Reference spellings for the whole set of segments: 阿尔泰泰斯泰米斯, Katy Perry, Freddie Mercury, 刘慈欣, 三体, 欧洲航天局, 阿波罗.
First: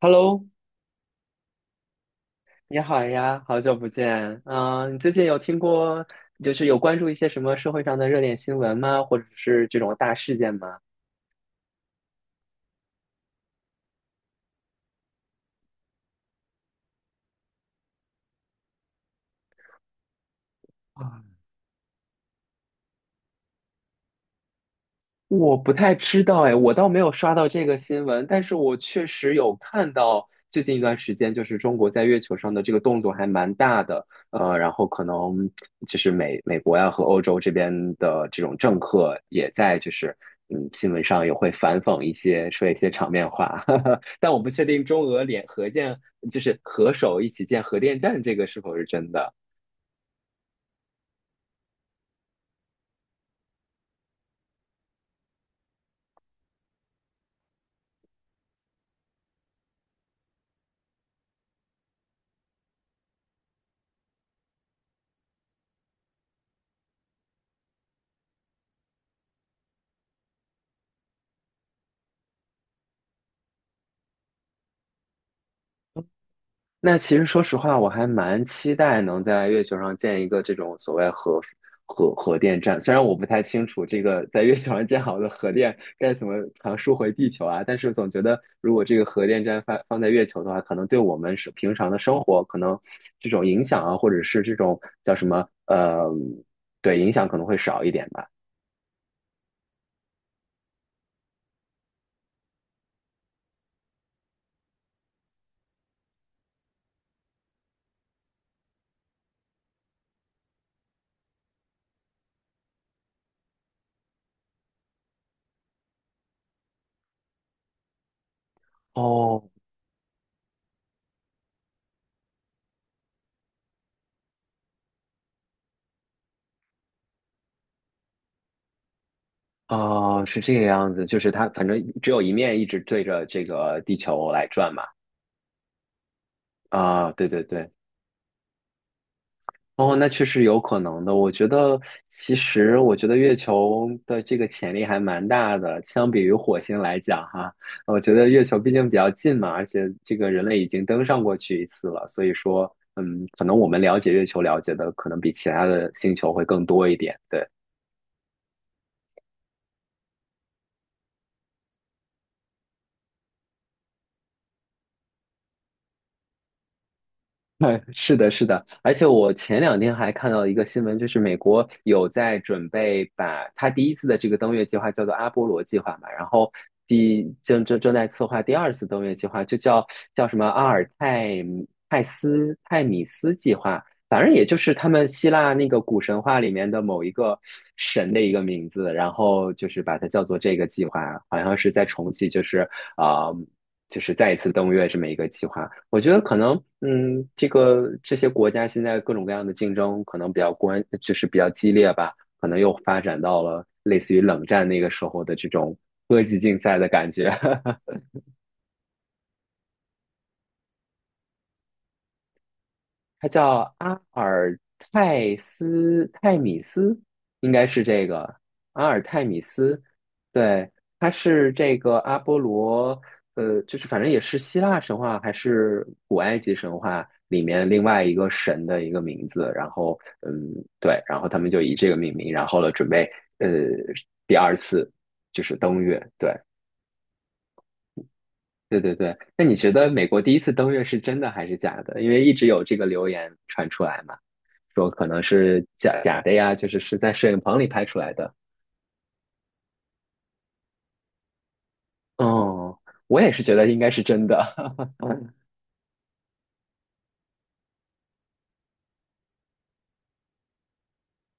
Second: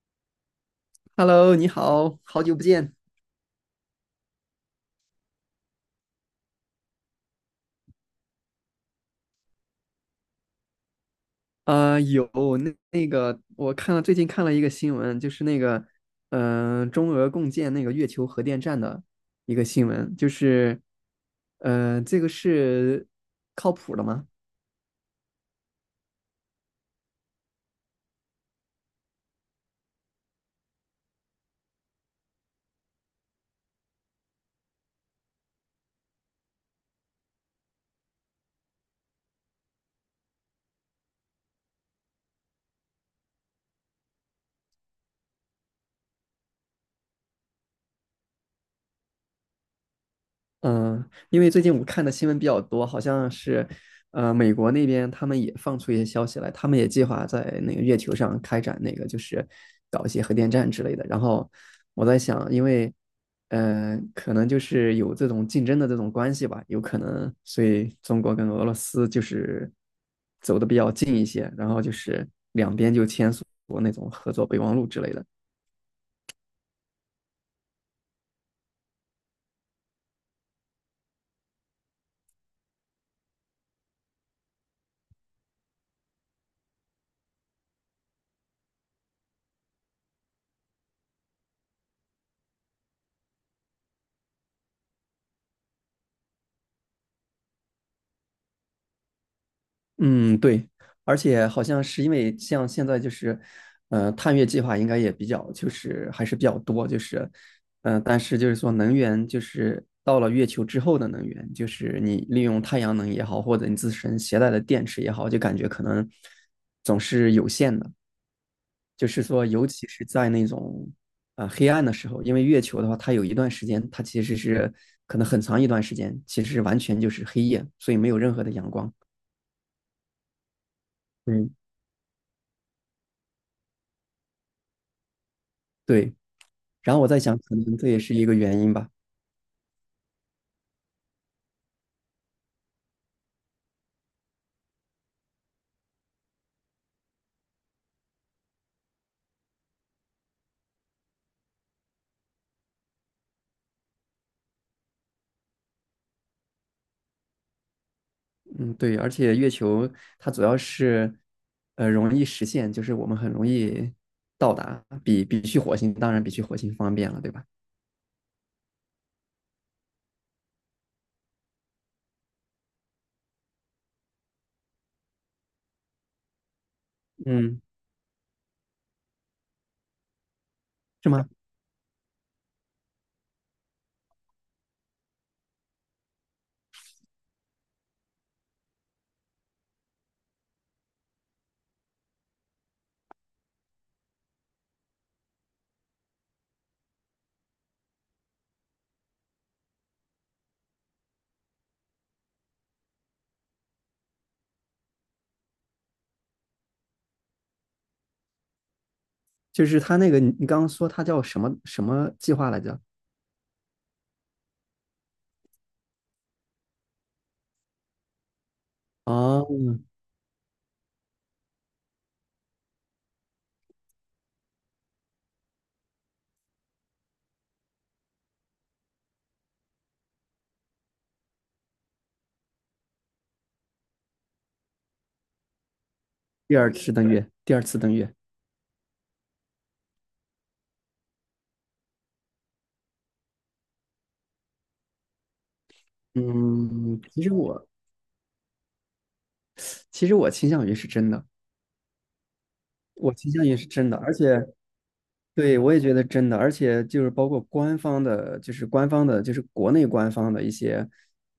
Hello，Hello，你好，好久不你见。好呀，好久不见。嗯、你最近有听过，就是有关注一些什么社会上的热点新闻吗？或者是这种大事件吗？啊，有。那个，我看了最近看了一个新闻，就是那个，中俄共建那个月球核电站的一个新闻，就是，这个是靠谱的吗？我不太知道哎，我倒没有刷到这个新闻，但是我确实有看到最近一段时间，就是中国在月球上的这个动作还蛮大的，然后可能就是美国呀和欧洲这边的这种政客也在就是新闻上也会反讽一些说一些场面话，哈哈。但我不确定中俄联合建就是合手一起建核电站这个是否是真的。嗯，因为最近我看的新闻比较多，好像是，美国那边他们也放出一些消息来，他们也计划在那个月球上开展那个，就是搞一些核电站之类的。然后我在想，因为，可能就是有这种竞争的这种关系吧，有可能，所以中国跟俄罗斯就是走的比较近一些，然后就是两边就签署过那种合作备忘录之类的。那其实说实话，我还蛮期待能在月球上建一个这种所谓核电站。虽然我不太清楚这个在月球上建好的核电该怎么传输回地球啊，但是总觉得如果这个核电站放在月球的话，可能对我们是平常的生活可能这种影响啊，或者是这种叫什么对影响可能会少一点吧。嗯，对，而且好像是因为像现在就是，探月计划应该也比较就是还是比较多，就是，但是就是说能源就是到了月球之后的能源，就是你利用太阳能也好，或者你自身携带的电池也好，就感觉可能总是有限的，就是说哦，尤其是在那种黑暗的时候，因为月球的话，它有一段时间它其实是可能很长一段时间，其实完全就是黑夜，所以没有任何的阳光。哦，是这个样子，就是它嗯，反正只有一面一直对着这个地球来转嘛。对。然后我啊，在对想，对可对。能这也是一个原因吧。哦，那确实有可能的。我觉得，其实我觉得月球的这个潜力还蛮大的，相比于火星来讲，哈，我觉得月球毕竟比较近嘛，而且这个人类已经登上过去一次了，所以说，可能我们了解月球了解的可能比其他的星球会更多一点。对。嗯，对，而且月球它主要是，容易实现，就是我们很容易到达，比去火星，当然比去火星方便了，对吧？哎，是的，是的，而且我前两天还看到一个新闻，就是美国有在准备把它第一次的这个登月计划叫做阿波罗计划嘛，然后第嗯，正正正在策划第二次登月计划，就叫什么阿尔是吗？泰泰斯泰米斯计划，反正也就是他们希腊那个古神话里面的某一个神的一个名字，然后就是把它叫做这个计划，好像是在重启，就是啊。就是再一次登月这么一个计划。我觉得可能，这些国家现在各种各样的竞争可能比较关，就是比较激烈吧，可能又发展到了类似于冷战那个时候的这种科技竞赛的感觉。就是它那个，你刚刚说它叫什么什么计划来着？它叫阿尔泰斯泰米斯，应该是这个阿尔泰米哦，斯。对，它是这个阿波罗，就是反正也是希腊神话还是古埃及神话里面另外一个神的一个名字。然后，对，然后他们就以这个命名，然后呢，准备呃第二次就是登月。对，第二次登月，第二次登月。对对对。那你觉得美国第一次登月是真的还是假的？因为一直有这个流言传出来嘛。说可能是假的呀，就是嗯，在其摄实影棚里我拍出来的。其实我倾向于是真的，哦，我我倾也是向觉于是得应真该的，是而真的。且 对，我也觉得真的，而且就是包括官方的，就是官方的，就是国内官方的一些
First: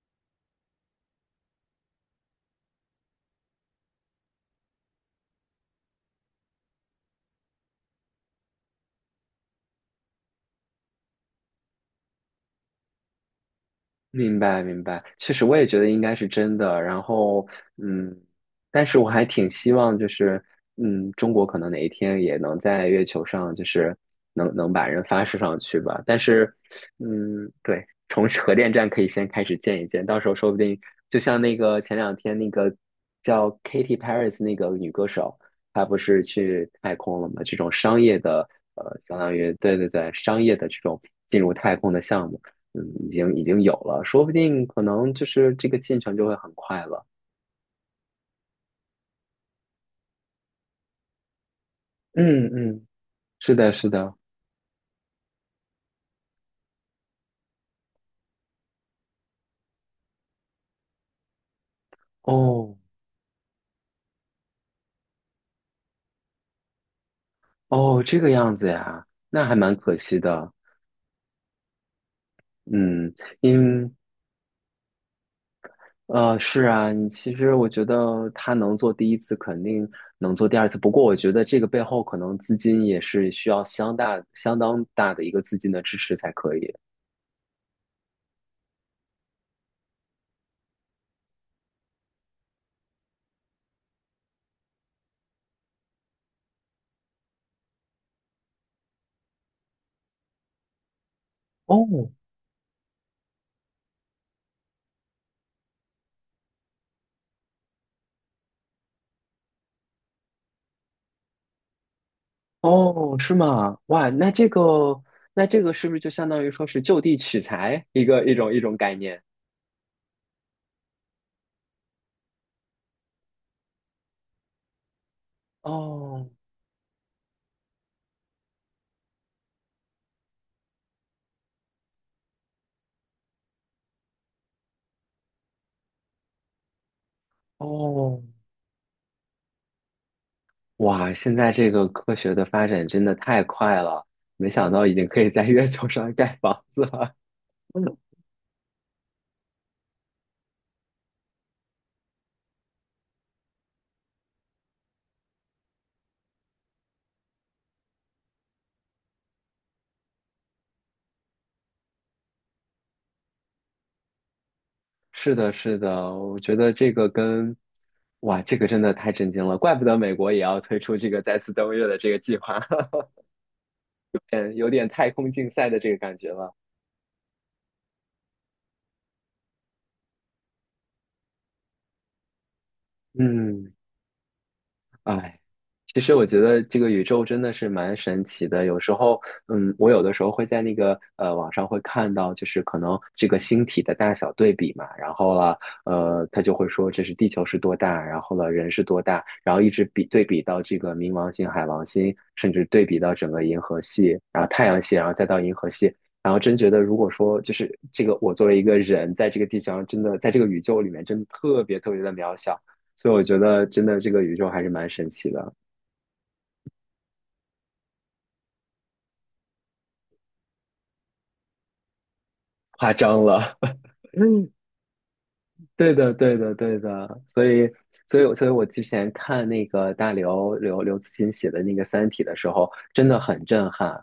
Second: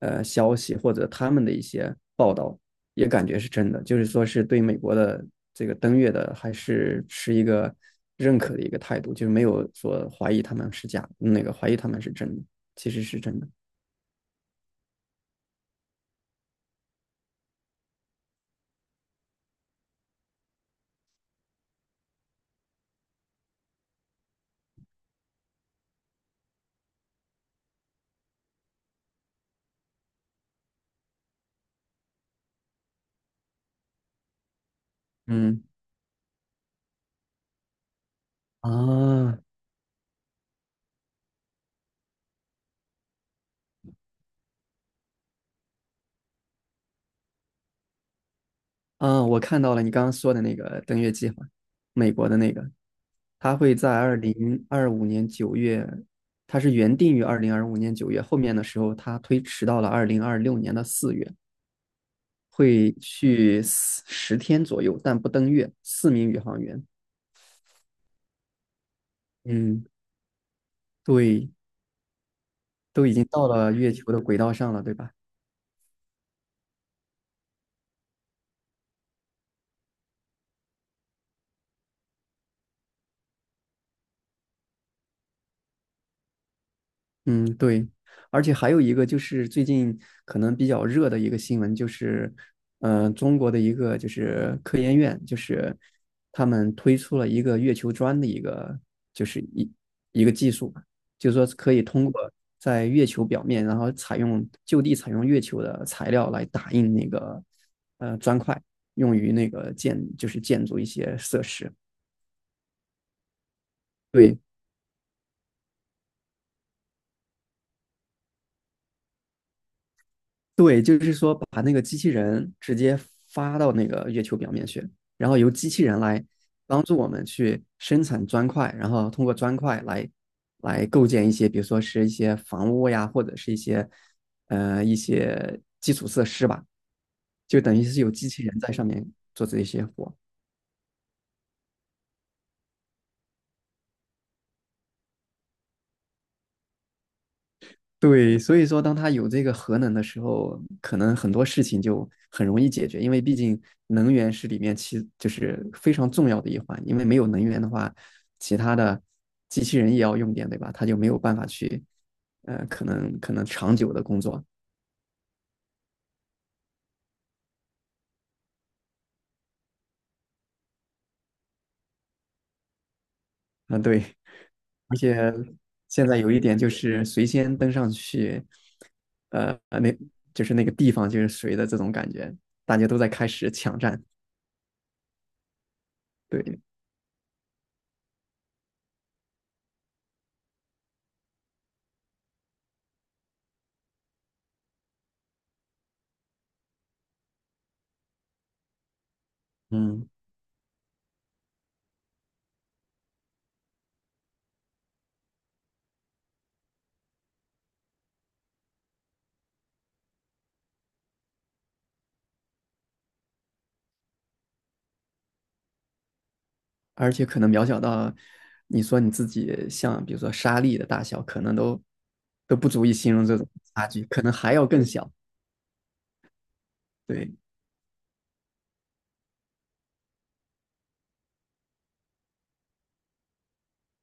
消息或者他们的一些报道，也感觉是真的，就是说是对美国的这个登月的还是持一个认可的一个态度，就是没有说怀疑他们是假，那个怀疑他们是真的，其实是真的。明白，明白，确实我也觉得应该是真的。然后，嗯，但是我还挺希望，就是，中国可能哪一天也能在月球上，就是能把人发射上去吧。但是，对，从核电站可以先开始建一建，到时候说不定就像那个前两天那个叫 Katy Perry 那个女歌手，嗯她不是去太空了吗？这种商业的，相当啊于对对对，商业的这种进入太空的项目。嗯，已经有了，说不定可能就是这个进程就会很快了。我看到了你刚刚说的那个登月计划，美国的嗯那个。嗯，是它的，会是在的。二零二五年九月，它是原定于二零二五年九月，后面的时候它推迟到了2026年的四月，哦会去10天左右，但不登月。四名宇航员，哦，这个样子呀，那还蛮嗯，可惜的。对，都已嗯，经到了月因球的轨道上了，对吧？是啊，你其实我觉得他能做第一次，肯定能做第二次。不过我觉得这个背后可能资金也是需要相当大的一个资金的支持才可以。嗯，对，而且还有一个就是最近可能比较热的一个新闻，就是，中国的一个就是科研院，就是他们推出了一个月球砖的一个就是一个技术吧，就是说可以哦，通过在月球表面，然后就地采用月球的材料来打印那个砖块，用于那个就是建筑一些设施。哦，是吗？哇，那对，这个，是不是就相当于说是就地取材一种概念？对，就是说把那个机器人直接发到那个月球表面去，然后由机器人来哦帮助我们去生产砖块，然后通过砖块来构建一些，比如说是一些房屋呀，或者是一些基础设施吧，就等于是有哦，机器人在上面做这些活。哇，现在这个科学的发展真的太快了，没想到已经可以在月球上盖房子了。嗯对，所以说，当他有这个核能的时候，可能很多事情就很容易解决，因为毕竟能源是里面就是非常重要的一环，因为没有能源的话，其他的机器人也要用电，对吧？他就没有办法去，可能长久的工作是的，是的，我觉得这个跟，哇，这个真的太震惊了，怪不得美国也要推出这个再次登月的这个计划，啊，对，嗯有点而太且空竞赛的这个现感在有觉一了。点就是谁先登上去，呃，那就是那个地方就是谁的这种感觉，大家都在开始嗯。抢占，哎，其实我觉对，得这个宇宙真的是蛮神奇的。有时候，我有的时候会在那个网上会看到，就是可能这个星体的大小对比嘛，然后了，他就会说这是地球是多大，然后了人是多大，然后一直嗯。对比到这个冥王星、海王星，甚至对比到整个银河系，然后太阳系，然后再到银河系。然后真觉得，如果说就是这个，我作为一个人，在这个地球上，真的在这个宇宙里面，真的特别特别的渺小。所以我觉得真的这个宇宙还是蛮神奇的，而且可能渺小到你说你自己像比如说沙粒的大小，可能都不足夸以形张容这种了。差距，可能嗯，还要更小。对的，对的，对的。对，所以我之前看那个大刘刘慈欣写的那个《三体》的时候，真的很震撼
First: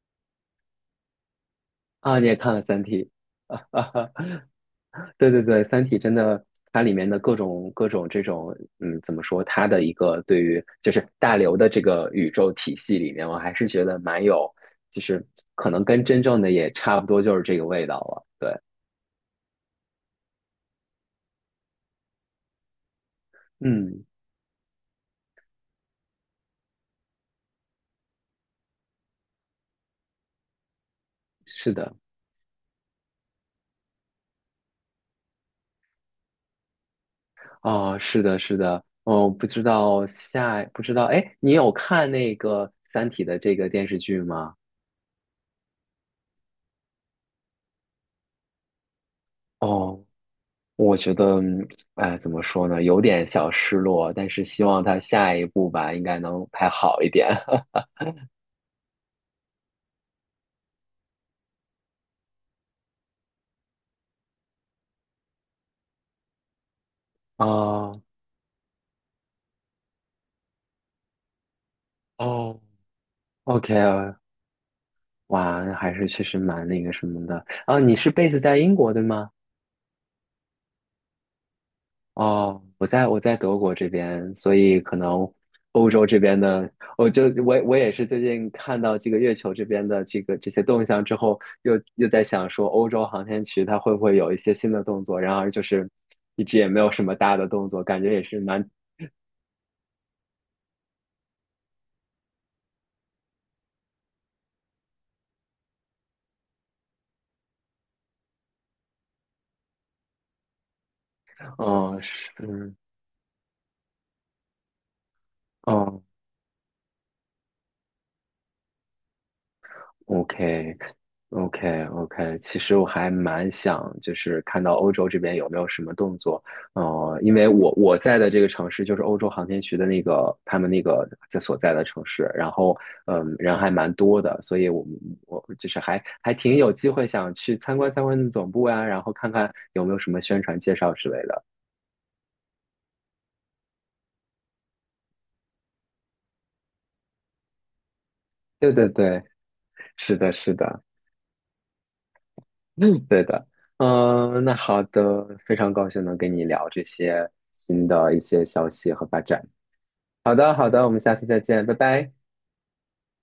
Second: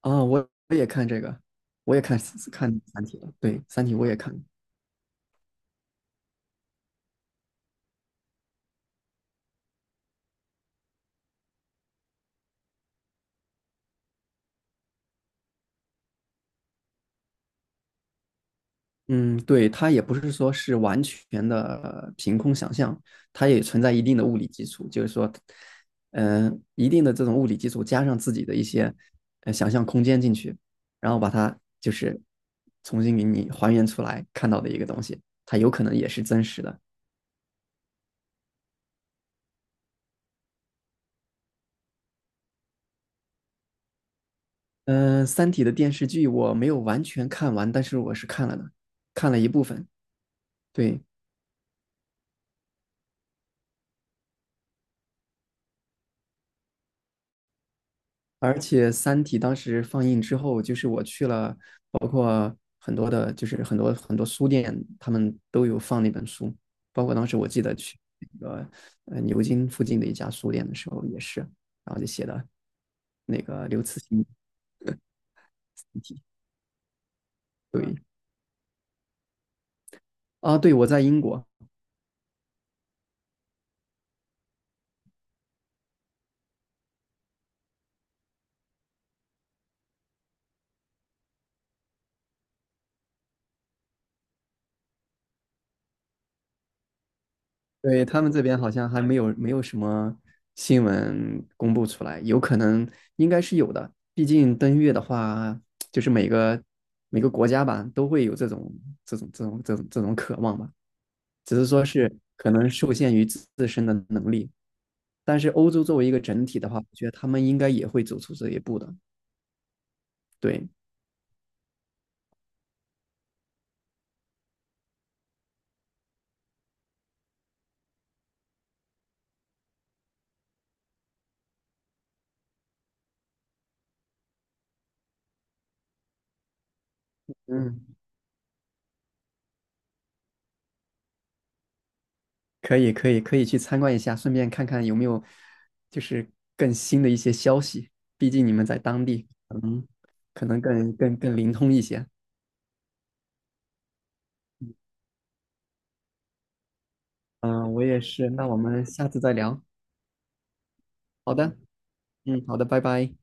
啊，我也看这个，我也看啊！你也看了看《三《三体》体》了。对，啊？《三体》我也看，对对对，《三体》真的，它里面的各种各种这种，怎么说？它的一个对于就是大刘的这个宇宙体系里面，我还是觉得蛮有，就是可能跟真正的也差不多，就是这个味道了。对，嗯，对，它也不是说是完全的凭空想象，它也存在一嗯。定的物理基础，就是说，一定的这种物理基础加上自己的一些想象空间进去，然后把它是就的，是重新给你还原出来看到的一个东西，它有可能也是真实的。哦，是的，是的，哦，不知道，哎，你有看那个《三体》的这个电视剧吗？嗯、三体》的电视剧我没有完全看完，但是我是看了的，看了一部分。哦，我对，觉得，哎，怎么说呢，有点小失落，但是希望他下一部吧，应该能拍好一点。而且《三体》当时放映之后，就是我去了，包括很多的，就是很多很多书店，他们都有放那本书。包括当时我记得哦，去那个牛津附近的一家书店的时候也是，然后就写的哦那个，OK，刘慈欣。哇，那还是确实蛮那个什么的。啊，你对，是贝斯在英国对吗？啊，对，我在英国，哦，我在德国这边，所以可能欧洲这边的，我就我我也是最近看到这个月球这边的这个这些动向之后，又在想说，欧洲航天局它会不会有一些新的动作？然而就是一直也没有什么大的动作，感对，觉也他们是这边蛮，好像还没有什么新闻公布出来，有可能应该是有的。毕竟登月的话，就是每个国家吧都会有这种渴望吧，只是说嗯，是是，可能嗯。受限于自身的能力。但是欧洲作哦 为一个整体的话，我觉得他们应该也会走出这一步的。o 对，k o k o k 其实我还蛮想，就是看到欧洲这边有没有什么动作，因为我在的这个城市就是欧洲航天局的那个他们那个所在的城市，然后人还蛮多的，所以我就是还挺有机会想去参观嗯。参观总部呀，然后看看有没有什么宣传介绍之类的。可以可以可以去参观一下，顺便看看有没有就是更新的一些消息。毕竟你们对在对当对，地，嗯，是的，可是能的。更灵通一些。对的，那好的，非常高兴能跟你聊这些嗯、我新也的一是。些那我消们息和下发次再展。聊。好的，好的，我们下次好再的，见，拜拜。嗯，好的，拜拜。